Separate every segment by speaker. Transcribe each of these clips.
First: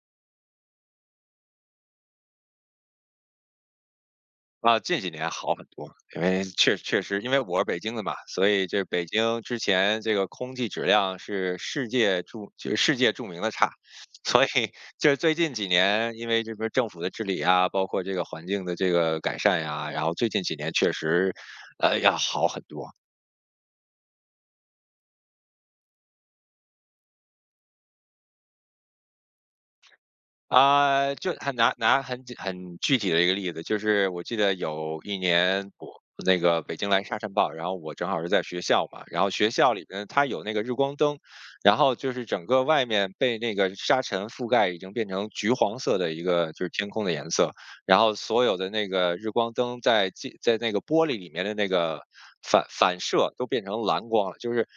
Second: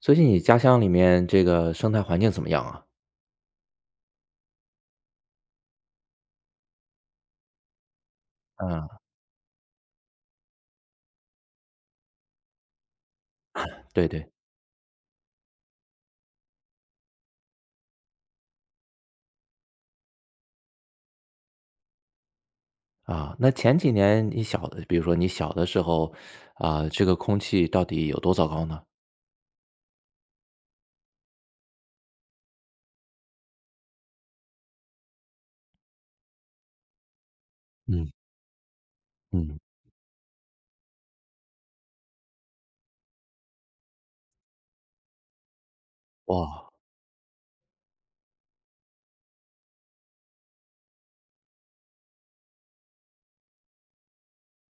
Speaker 1: 最近你家乡里面这个生态环境怎么样啊？
Speaker 2: 啊，近几年好很多，因为我是北京的嘛，所以这
Speaker 1: 嗯，
Speaker 2: 北京之前这个空气质量是世界著名的差。
Speaker 1: 对对，
Speaker 2: 所以就是最近几年，因为这边政府的治理啊，包括这个环境的这个改善呀、然后最近几年确实，要好很多。
Speaker 1: 啊，那前几年你小的比如说你小的时候，啊，这个空气到底有多糟糕呢？
Speaker 2: 啊，就很拿很具体的一个例子，就是我记得有一年我那个北京来沙尘暴，然后我正
Speaker 1: 嗯
Speaker 2: 好是在学校嘛，然后学
Speaker 1: 嗯。
Speaker 2: 校里边它有那个日光灯，然后就是整个外面被那个沙尘覆盖，已经变成橘黄色的一个就是
Speaker 1: 哇，
Speaker 2: 天空的颜色。然后所有的那个日光灯在那个玻璃里面的那个反射都变成蓝光了，就是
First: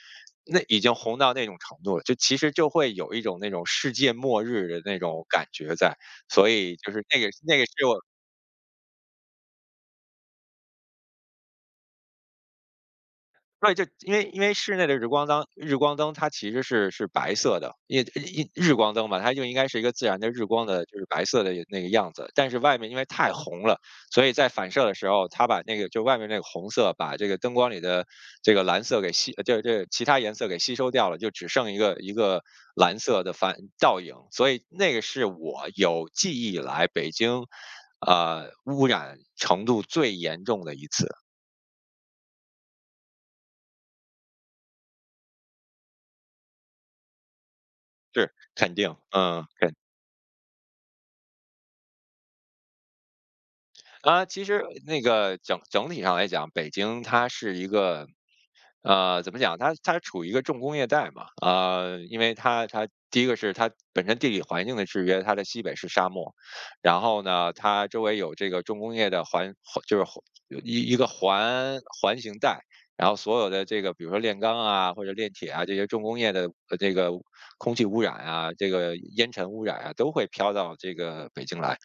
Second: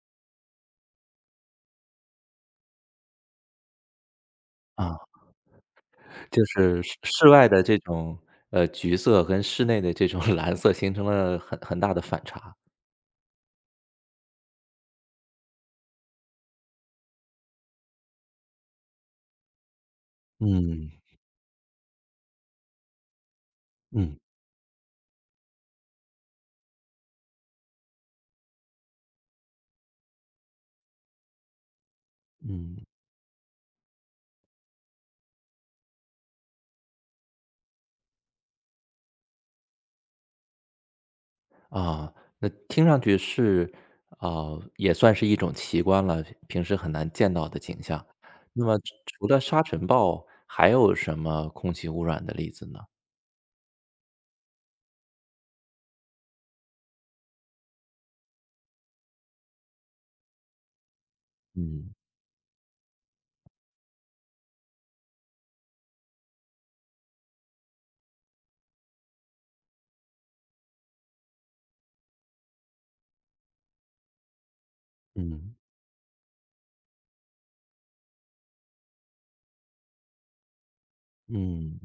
Speaker 2: 那已经红到那种程度了，就其实就会有一种那种世界末日的那
Speaker 1: 啊，
Speaker 2: 种感觉在。
Speaker 1: 就
Speaker 2: 所以
Speaker 1: 是
Speaker 2: 就
Speaker 1: 室
Speaker 2: 是那个
Speaker 1: 室外
Speaker 2: 那
Speaker 1: 的
Speaker 2: 个
Speaker 1: 这
Speaker 2: 是我
Speaker 1: 种，橘色跟室内的这种 蓝色形成了很大的反差。
Speaker 2: 对，就因为室内的日光灯，日光灯它其实是白色的，因为日光灯嘛，它就应该是一个自然的日光的，
Speaker 1: 嗯
Speaker 2: 就是白色的那个样子。但是外面因为太红了，
Speaker 1: 嗯。
Speaker 2: 所以在反射的时候，它把那个就外面那个红色把这个灯光里的这个蓝色给吸，就这这其他颜色给吸收掉了，就只剩一个
Speaker 1: 嗯。
Speaker 2: 蓝色的反倒影。所以那个是我有记忆以来北京，污染程度最严重的一次。
Speaker 1: 啊，那听上去是，啊，也算是一种奇观了，平时很难见到的景象。
Speaker 2: 是
Speaker 1: 那
Speaker 2: 肯
Speaker 1: 么除
Speaker 2: 定。
Speaker 1: 除了
Speaker 2: 嗯。
Speaker 1: 沙尘暴，还有什么空气污染的例子呢？
Speaker 2: 啊，其实那个整体上来讲，北京它是一个，怎么讲？它处于一个重工业带嘛。
Speaker 1: 嗯
Speaker 2: 因为它第一个是它本身地理环境的制约，它的西北是沙漠，然后呢，它周围有这个重工业的环，环就是环一一个环环形带，然后所有的这个比如说炼钢啊或者炼铁
Speaker 1: 嗯
Speaker 2: 啊这些重工业的这个空气污染啊，这个烟尘污染啊，都会飘到这个北京来。
Speaker 1: 嗯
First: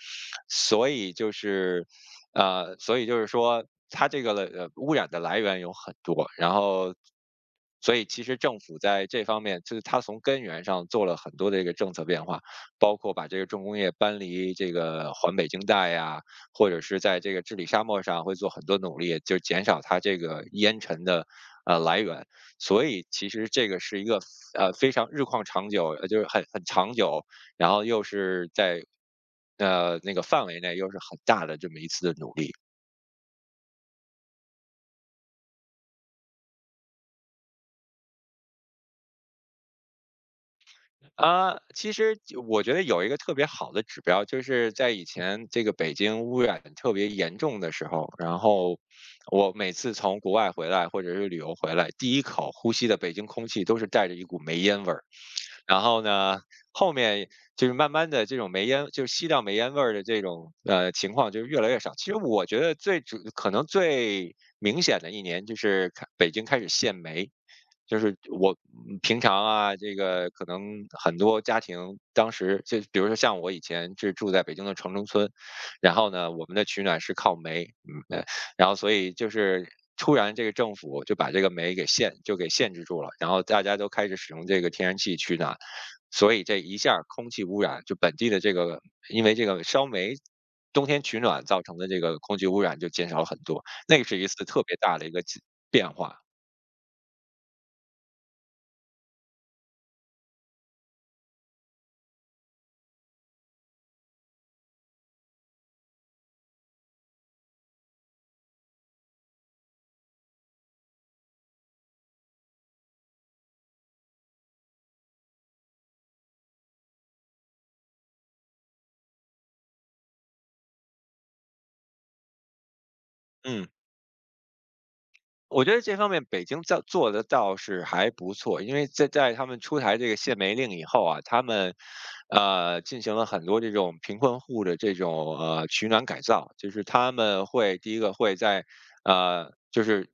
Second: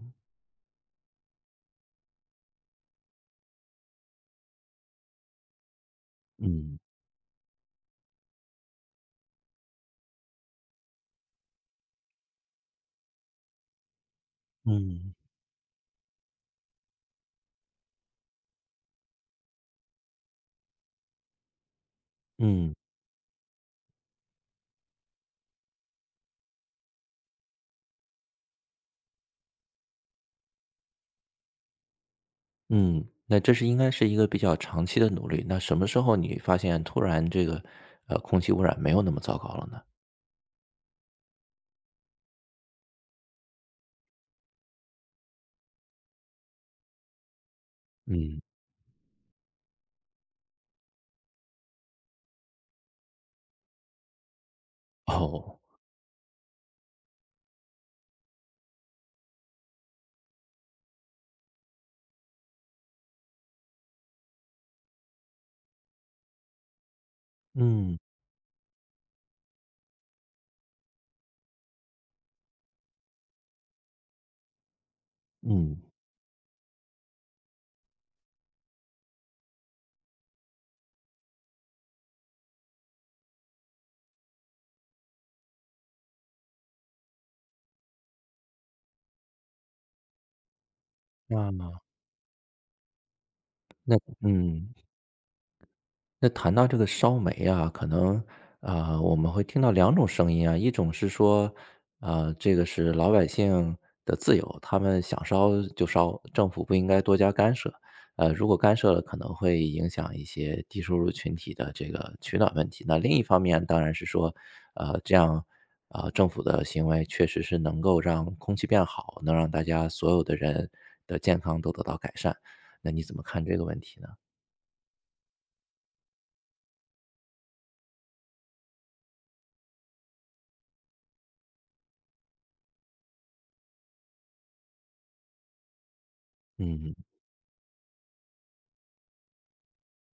Speaker 2: 所以就是所以就是说，它这个的污染的来源有很多。然
Speaker 1: 嗯
Speaker 2: 后，所以其实政府在这方面，就是它从根源上做了很多的这个政策变化，包括把这个重工业搬离这个
Speaker 1: 嗯
Speaker 2: 环北京带呀，或者是在这个治理沙漠上会做很多努力，就减少它这个烟尘的来源。
Speaker 1: 嗯
Speaker 2: 所以其实这个是一个非常日旷长久，就是很长久，然后又是在那个范围内又是很大的这么一次的努力。
Speaker 1: 嗯，那应该是一个比较长期的努力，那什么时候你发现突然这个，空气污染没有那么糟糕了呢？
Speaker 2: 啊、其实我觉得有一个特别好的指标，就是在以前这个北京污染特别严重的时候，然
Speaker 1: 嗯，
Speaker 2: 后我每次从国外回来或者是旅游回来，第一口呼吸的北京空气都是带着一股煤烟味儿。
Speaker 1: 哦，
Speaker 2: 然后呢，后面就是慢慢的这种煤烟就是吸到煤烟味儿的这种，情况就越来越少。其实我觉得可能最明显的一年就是北京开始限煤，就
Speaker 1: 嗯
Speaker 2: 是我平常啊，这个可能很多家庭当时就比如说像我以前是住在北京的城中村，
Speaker 1: 嗯，
Speaker 2: 然后呢，我们的取暖是靠煤。嗯，然后所以就是突然这个政府就把这个煤就给限制住了，然后大家都开始使用这个天然气取暖。所以这一下儿空气污染，就本地的这个，因为这个烧煤，冬天取暖
Speaker 1: 那
Speaker 2: 造成
Speaker 1: 么
Speaker 2: 的这个空气污染就减少了很多，
Speaker 1: 那
Speaker 2: 那个是一次特
Speaker 1: 嗯。
Speaker 2: 别大的一个变化。
Speaker 1: 那谈到这个烧煤啊，可能啊我们会听到两种声音啊，一种是说，啊这个是老百姓的自由，他们想烧就烧，政府不应该多加干涉。如果干涉了，可能会影响一些低收入群体的这个取暖问题。那另一方面当然是说，这样啊、政府的行为确实是能够让空气变好，能让大家所有的人的健康都得到改善。那你怎么看这个
Speaker 2: 嗯。
Speaker 1: 问题呢？
Speaker 2: 我觉得这方面北京做的倒是还不错，因为在他们出台这个限煤令以后啊，他们，进行了很多这种贫困户的这种取暖改造，就是
Speaker 1: 嗯
Speaker 2: 他
Speaker 1: 嗯
Speaker 2: 们会第一个会在，就是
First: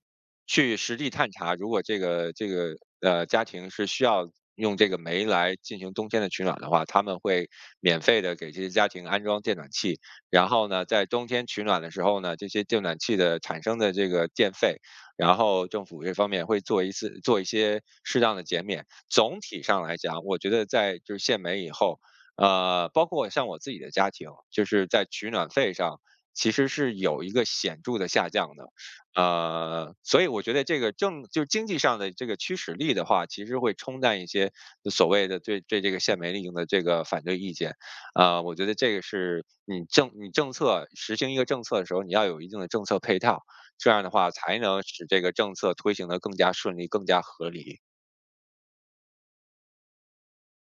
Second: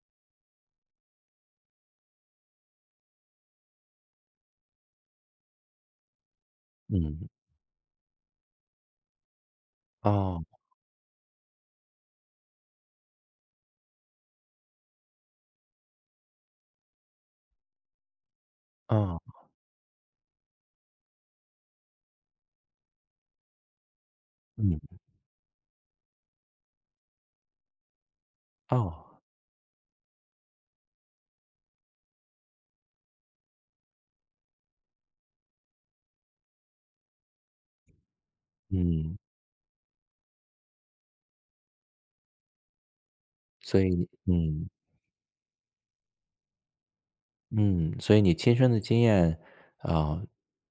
Speaker 2: 去实地探查，如果这个家庭是需要用这个煤来进行冬天的取暖的话，他们
Speaker 1: 嗯
Speaker 2: 会免费的给这些家庭安装电暖器。
Speaker 1: 哦。
Speaker 2: 然后呢，在冬天取暖的时候呢，这些电暖器的产生的这个电费。然后政府这方面会做一些适当的减免。
Speaker 1: 哦，
Speaker 2: 总体上来讲，我觉得在就是限煤以后，包括像我自己的家庭，就是
Speaker 1: 嗯，
Speaker 2: 在取暖费上其实是有一个显著的下降的。
Speaker 1: 哦，
Speaker 2: 所以我觉得这个就经济上的这个驱使力的话，其实会冲淡一些所谓的对这个限煤令的这个反对意见。啊、我觉得这个
Speaker 1: 嗯，
Speaker 2: 是你政策实行一个政策的时候，你要有一定的政策配套。
Speaker 1: 所
Speaker 2: 这
Speaker 1: 以
Speaker 2: 样
Speaker 1: 你
Speaker 2: 的话才
Speaker 1: 嗯，
Speaker 2: 能使这个政策推行的更加顺利、更加合理。
Speaker 1: 嗯，所以你亲身的经验，啊，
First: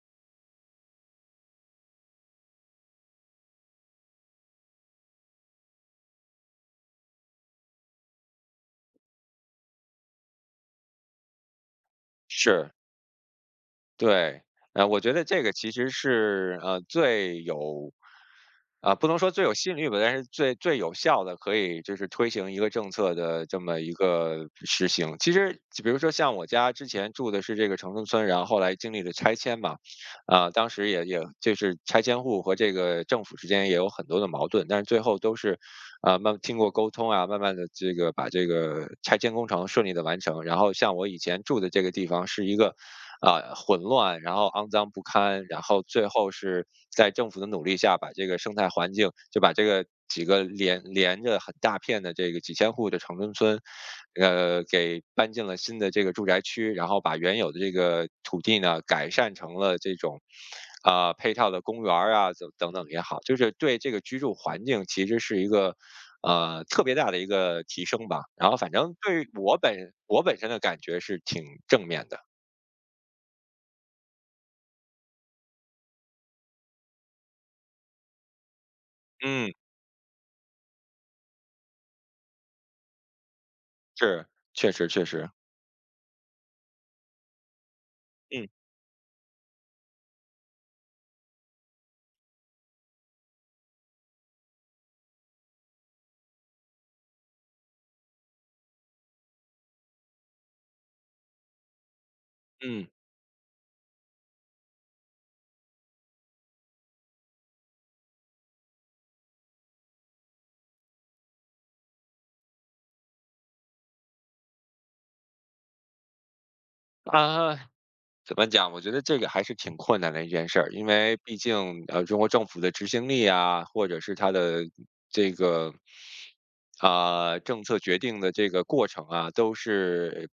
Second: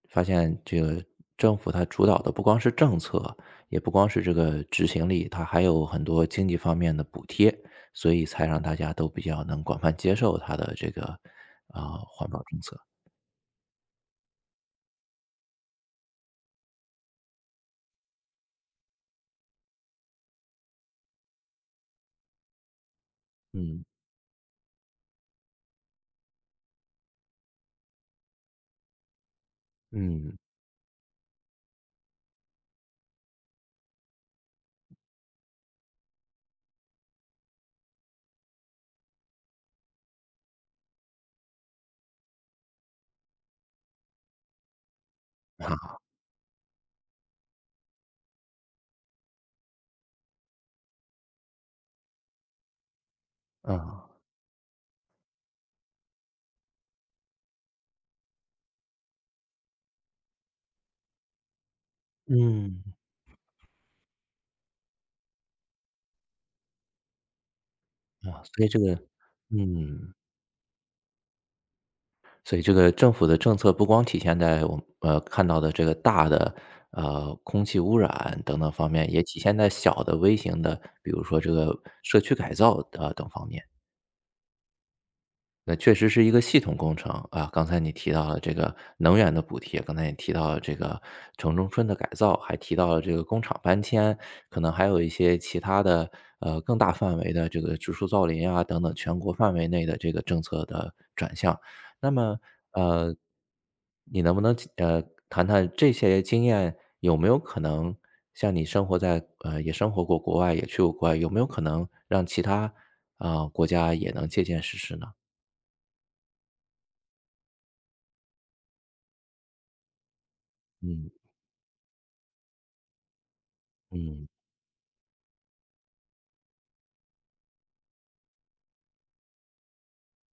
Speaker 1: 发现这个政府它主导的不光是政策，也不光是这个执行力，它还有很多经济方面的补贴，所以才让大家都比较能广泛接受它的这个，啊，环保政
Speaker 2: 是，
Speaker 1: 策。
Speaker 2: 对，我觉得这个其实是，最有啊，不能说最有吸引力吧，但是最有效的可以就是推行一个政策的这么
Speaker 1: 嗯，
Speaker 2: 一个实行。其实，比如说像我家之前住的是这个城中村，然后后来经历了拆迁嘛，
Speaker 1: 嗯，
Speaker 2: 啊，当时也就是拆迁户和这个政府之间也有很多的矛盾，但是最后都是，经过沟通啊，慢慢的这个把这个拆迁工程顺利的完成。然后像我以前住的这个地方是一个混乱，然后肮脏不堪，然后最后是在政府的努力下，把这个生态环境就把这个几个连着很大片的这个几千户的城中村，
Speaker 1: 啊，
Speaker 2: 给搬进了新的这个住宅区，然后把原有的这个土地呢改善成了这种。啊、配套的公园儿啊，等等
Speaker 1: 嗯，
Speaker 2: 等也好，就是对这个居住环境其实是一个特别大的一个提升吧。
Speaker 1: 啊，
Speaker 2: 然后
Speaker 1: 所以
Speaker 2: 反
Speaker 1: 这个
Speaker 2: 正对于
Speaker 1: 嗯。
Speaker 2: 我本身的感觉是挺正面的。
Speaker 1: 所以这个政府的政策不光体现在我们看到的这个大的，空气污染等等方面，也体
Speaker 2: 嗯，
Speaker 1: 现在小的微型的，比如说这个社区改造啊，等方面。
Speaker 2: 是，确实确实，
Speaker 1: 那确实是一个系统工程啊。刚才你提到了
Speaker 2: 嗯
Speaker 1: 这个能源的补贴，刚才也提到了这个城中村的改造，还提到了这个工厂搬迁，可能还有一些其他的更大范围的这个植树造林啊等等全国范围内的这个政策的转向。那么
Speaker 2: 嗯。
Speaker 1: 呃，你能不能谈谈这些经验有没有可能像你生活在呃也生活过国外，也去过国外，有没有可能让其他啊、国家也能借鉴实施呢？
Speaker 2: 啊，怎么讲？我觉得这个还是挺困难的一件事儿，因为毕竟中国政府的执行力啊，或者是
Speaker 1: 嗯
Speaker 2: 它的这个政策决定的这个过程啊，都是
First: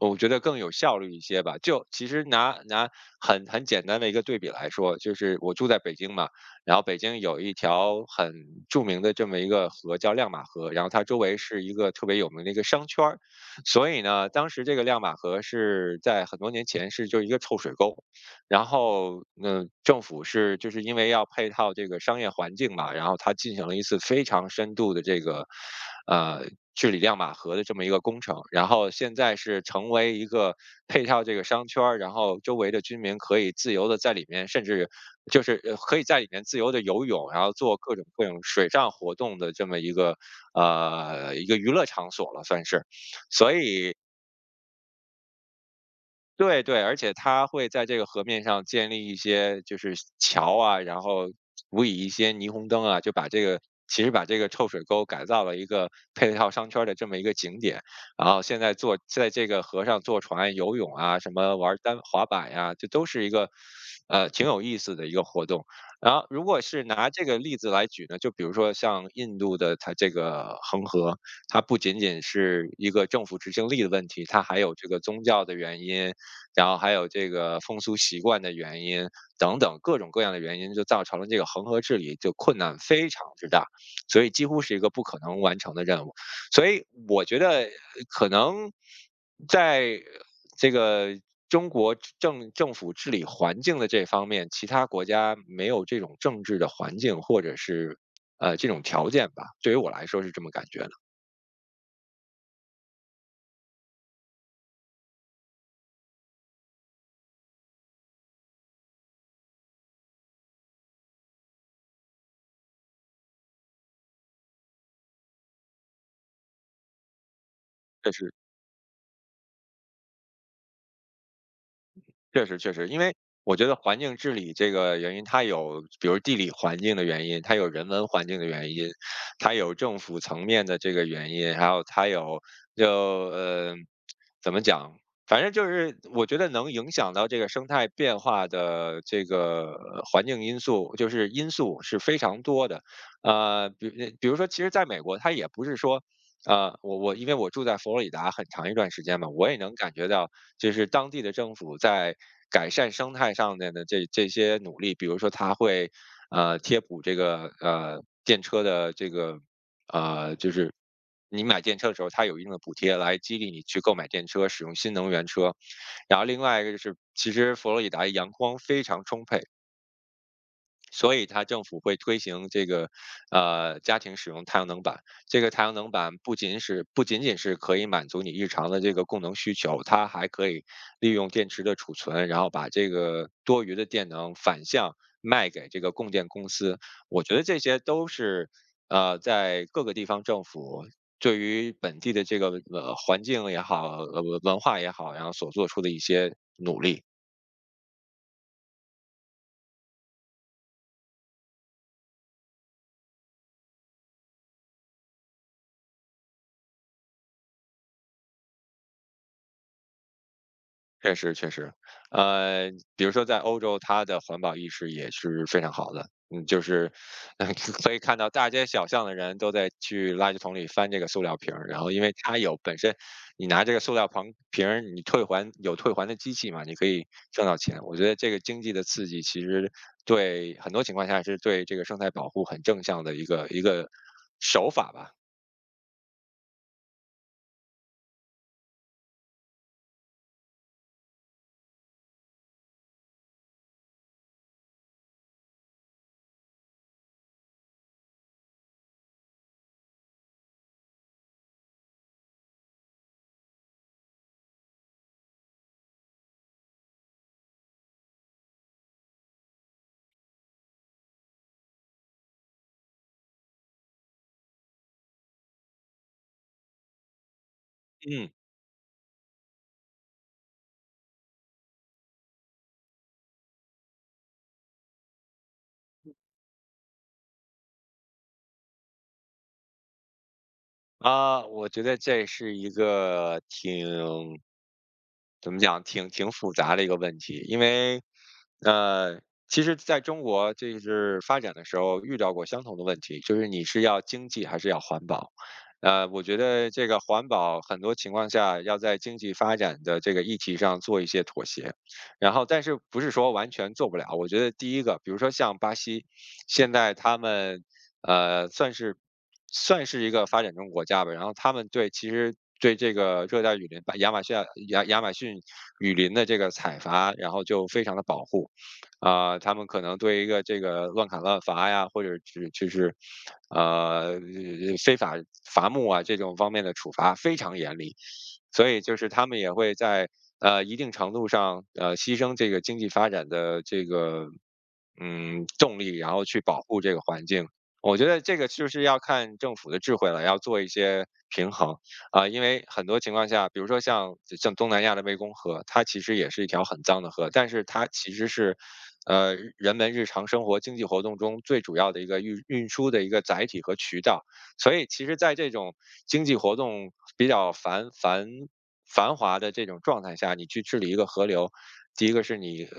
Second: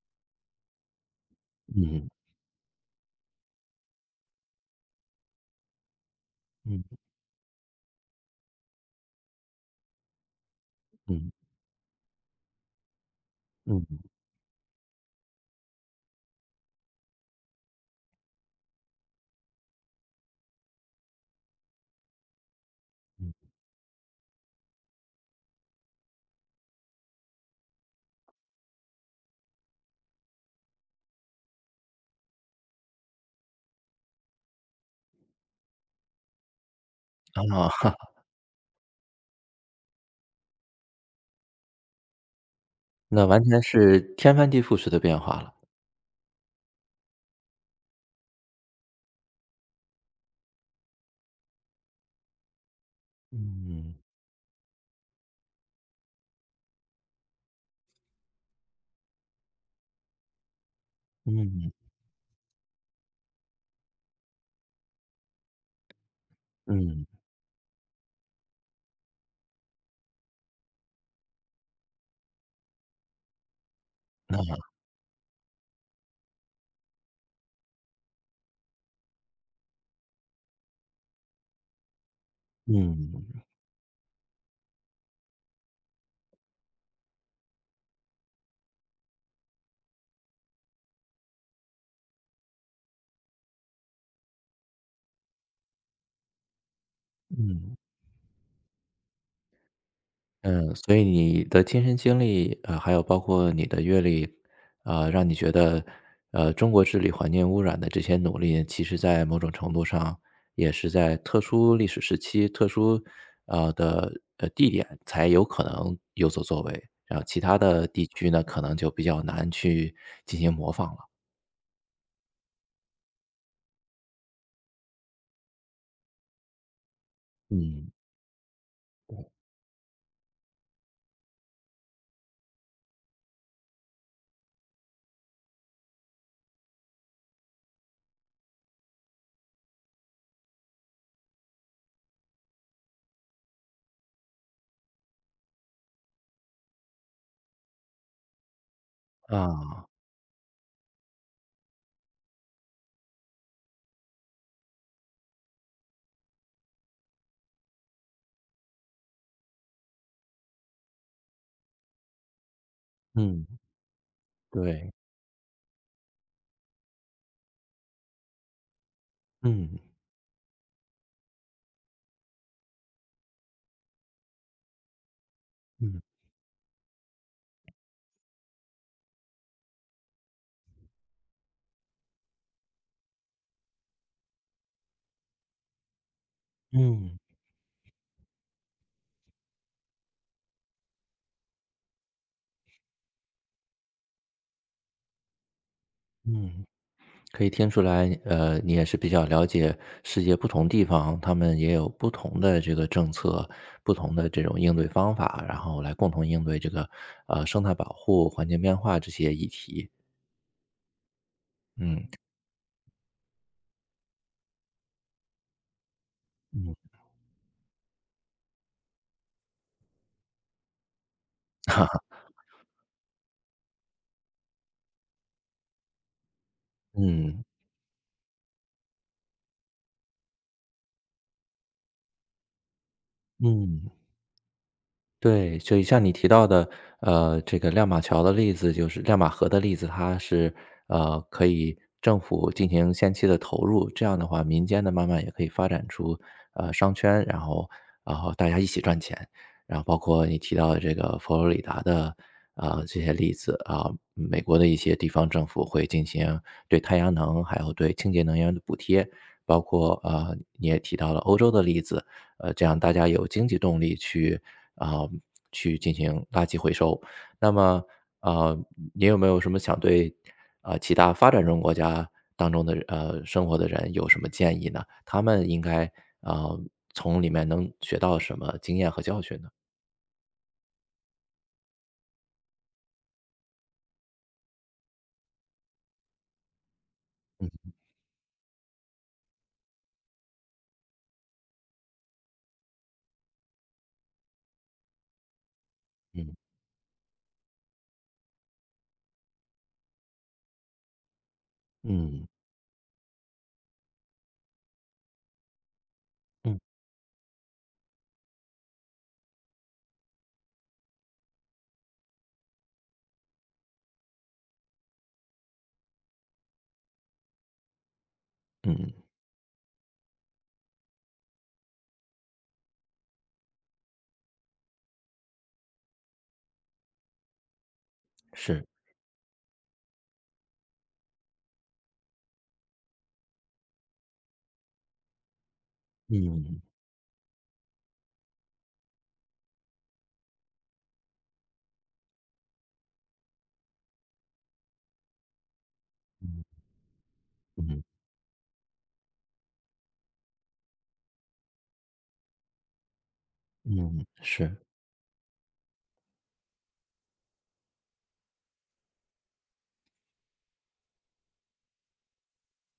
Speaker 2: 我觉得更有效率一些吧。就其
Speaker 1: 嗯
Speaker 2: 实拿很简单的一个对比来说，就是我住在北京嘛，然后北
Speaker 1: 嗯
Speaker 2: 京有一条很著名的这么一个河叫亮马河，然后它周
Speaker 1: 嗯
Speaker 2: 围是一个特别有名的一个商圈儿。
Speaker 1: 嗯，
Speaker 2: 所以呢，当时这个亮马河在很多年前是就一个臭水沟，然后政府就是因为要配套这个商业环境嘛，然后它进行了一次非常深度的这个呃治理亮马河的这么一个工程，然后现在是成为一个配套这个商圈儿，然后周围的居民可以自由的在里面，甚至就是可以在里面自由的游泳，然后做
Speaker 1: 啊，
Speaker 2: 各种水上活动的这么一个娱乐场所了，算是。
Speaker 1: 那完
Speaker 2: 所
Speaker 1: 全
Speaker 2: 以
Speaker 1: 是天翻地覆式的变化了。
Speaker 2: 对对，而且它会在这个河面上建立一些就是桥啊，然后辅以一些霓虹灯啊，就把这个
Speaker 1: 嗯
Speaker 2: 其实把这个臭水沟改造了一个配套商圈儿的这么一个景点。然后现在坐在这个河上坐船、游泳啊，什么
Speaker 1: 嗯
Speaker 2: 玩儿单滑板呀、这都是一个挺有意思的一个活动。然后如果是
Speaker 1: 嗯
Speaker 2: 拿这个例子来举呢，就比如说像印度的它这个恒河，它不仅仅是一个政府执行力的问题，它还有这个宗教的原因，然后还有这个风俗习惯的原因等等各种各样的原因，就造成了这个恒河治理就困难非常
Speaker 1: 嗯
Speaker 2: 之大，所以几乎是一个不可能完成的任务。所以我觉得可能在这个中国政府治理环境的这方面，其他国家没有这种政治的环境或者是这种条件吧。对于我来说是这么感
Speaker 1: 嗯，
Speaker 2: 觉的，
Speaker 1: 所以你的亲身经历，还有包括你的阅历，让你觉得，中国治理环境污染的这些努力，其实在某种程度上也是在特殊历史时期、特殊的地点才有可能有所作为，然后其他的地
Speaker 2: 这
Speaker 1: 区
Speaker 2: 是
Speaker 1: 呢，可能就比较难去进行模仿了。
Speaker 2: 确实确实，因为我觉得环境治理这个原因，它有比如地理环境的原因，它有人
Speaker 1: 嗯，
Speaker 2: 文环境的原因，它有政府层面的这个原因，还有它有就呃怎么讲，反正就是我觉得能影响到这个生态变化的这个环境因素，就是因素是非常多的。呃，比比如说，其实在美国，它也不是说我因为我住在佛罗里达很长一段时间嘛，我也能
Speaker 1: 啊，
Speaker 2: 感觉到，就是当地的政府在改善生态上面的这些努力，比如说他会贴补这个电车的这个呃就是你买电车的时候，它有一定的补贴来激
Speaker 1: 嗯，
Speaker 2: 励你去购买电车，使用
Speaker 1: 对，
Speaker 2: 新能源车。然后另外一个就是，其实佛罗里达阳光非常充沛，
Speaker 1: 嗯，
Speaker 2: 所以它政府会推行这个，家庭使用太阳能板。这个太阳能
Speaker 1: 嗯，
Speaker 2: 板不仅仅是可以满足你日常的这个供能需求，它还可以利用电池的储存，然后把这个多余的电能反向卖给这个供电公司。
Speaker 1: 嗯，
Speaker 2: 我觉得这些都是，在各个地方政府对于本地的这个，环境也好，文化也好，然后所做出的一些
Speaker 1: 嗯，
Speaker 2: 努力。
Speaker 1: 可以听出来，你也是比较了解世界不同地方，他们也有不同的这个政策，不同的这种应对方法，然后来共同应对这个，生态保护、环境变化这些议题。
Speaker 2: 确实确实，
Speaker 1: 嗯，
Speaker 2: 呃，比如说在欧洲，它的环保意识也是非常好的，嗯，就
Speaker 1: 嗯，
Speaker 2: 是，呃 可以看到大街小巷的人都在去垃圾桶里翻这个塑料瓶儿，然
Speaker 1: 哈
Speaker 2: 后因为
Speaker 1: 哈，
Speaker 2: 它有本身，你拿这个塑料瓶瓶儿，你退还有退还的机器嘛，你可 以
Speaker 1: 嗯，
Speaker 2: 挣到钱。我觉得这个经济的刺激其实对很多情况下是对这个生态保护很正向的一个
Speaker 1: 嗯。
Speaker 2: 手法吧。
Speaker 1: 对，所以像你提到的，这个亮马桥的例子，就是亮马河的例子，它是可以政府进行先期的投入，这样的话，民间的慢慢也可以发展出商圈，然后大家一起赚钱，然后包括你提到的这个佛罗里达的啊这些例子啊，美国的一些地方政府会进行对太阳能还有对清洁能源的补贴，包括你也提到了欧洲的例子，这样大家有经济动力去啊、去进行垃圾回收。那么，
Speaker 2: 嗯。
Speaker 1: 呃，你有没有什么想对其他发展中国家当中的生活的人有什么建议呢？他们应该啊，从里面能学到什么经验和教训呢？
Speaker 2: 我觉得这是一个挺怎么讲，挺复杂的一个问题。因为，呃，其实在中国就是发展的时候遇到过相同的问题，就是你是要经济还是要环保？我觉
Speaker 1: 嗯
Speaker 2: 得这个环保很多情况下要在经济发展的这个议题上做一些妥协，
Speaker 1: 嗯
Speaker 2: 然后但是不是说完全做不了？我觉得第一个，比如说像巴西，
Speaker 1: 嗯
Speaker 2: 现在他们算是算是一个发展中国家吧。然后他们对其实对这个热带雨林，把亚马逊雨林的这个采伐，然后就非常的保护。
Speaker 1: 嗯，
Speaker 2: 啊、他们可能对一个这个乱砍乱伐呀，或者只就是呃非法伐木啊这种方面的处罚非常严厉，
Speaker 1: 是，
Speaker 2: 所以就是他们也会在一定程度上牺牲这个经济发展的这个嗯动力，然后去保
Speaker 1: 嗯
Speaker 2: 护这个环境，我觉得这个就是要看政府的智慧了，要做一些平衡啊、因为很多情况下，比如说像东南亚的湄公河，它其实也是一条很脏的河，但是
Speaker 1: 嗯
Speaker 2: 它其实是，人们日常生活经济活动中最主要的一个运输的一个载体和渠
Speaker 1: 嗯，
Speaker 2: 道。
Speaker 1: 是，
Speaker 2: 所以其实在这种经济活动比较繁繁繁华的这种状态下，你去治理一个河流，第一个是你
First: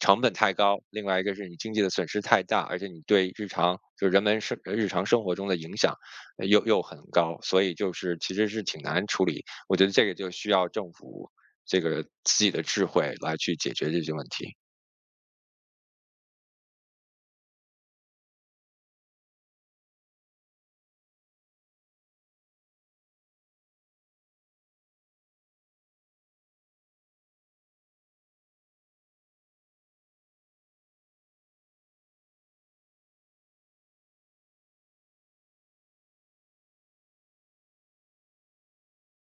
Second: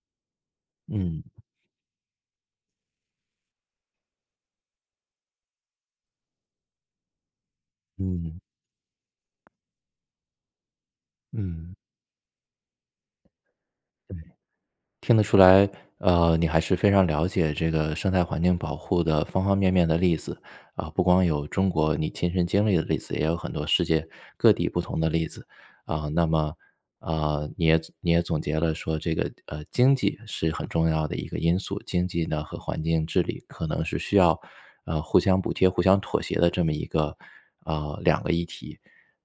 Speaker 2: 成本太高，另外一
Speaker 1: 嗯
Speaker 2: 个是你经济的损失太大，而且你对日常就人们生日常生活中的影响呃又很高，所以就是其
Speaker 1: 嗯
Speaker 2: 实是挺难处理。我觉得这个就需要政府
Speaker 1: 嗯，
Speaker 2: 这个自己的智慧来去解决这些
Speaker 1: 对。
Speaker 2: 问题。
Speaker 1: 听得出来，你还是非常了解这个生态环境保护的方方面面的例子啊，不光有中国你亲身经历的例子，也有很多世界各地不同的例子啊。那么，你也总结了说，这个经济是很重要的一个因素，经济呢和环境治理可能是需要互相补贴、互相妥协的这么一个两个议题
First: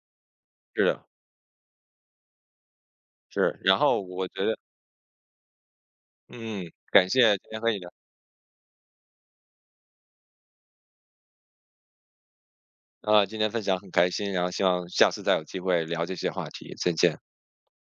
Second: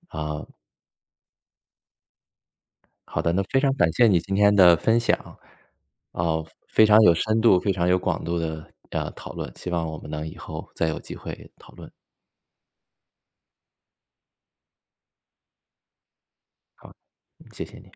Speaker 1: 啊。
Speaker 2: 是的，
Speaker 1: 好的，那
Speaker 2: 是。
Speaker 1: 非常
Speaker 2: 然
Speaker 1: 感
Speaker 2: 后
Speaker 1: 谢你
Speaker 2: 我
Speaker 1: 今
Speaker 2: 觉
Speaker 1: 天
Speaker 2: 得，
Speaker 1: 的分享，哦，
Speaker 2: 嗯，
Speaker 1: 非常
Speaker 2: 感
Speaker 1: 有
Speaker 2: 谢
Speaker 1: 深
Speaker 2: 今
Speaker 1: 度、
Speaker 2: 天和
Speaker 1: 非
Speaker 2: 你
Speaker 1: 常
Speaker 2: 聊。
Speaker 1: 有广度的，讨论，希望我们能以后再有机会讨论，
Speaker 2: 啊，今天分享很开心，然后希望下次再有机会聊这些话题，
Speaker 1: 好，
Speaker 2: 再见。
Speaker 1: 谢谢你。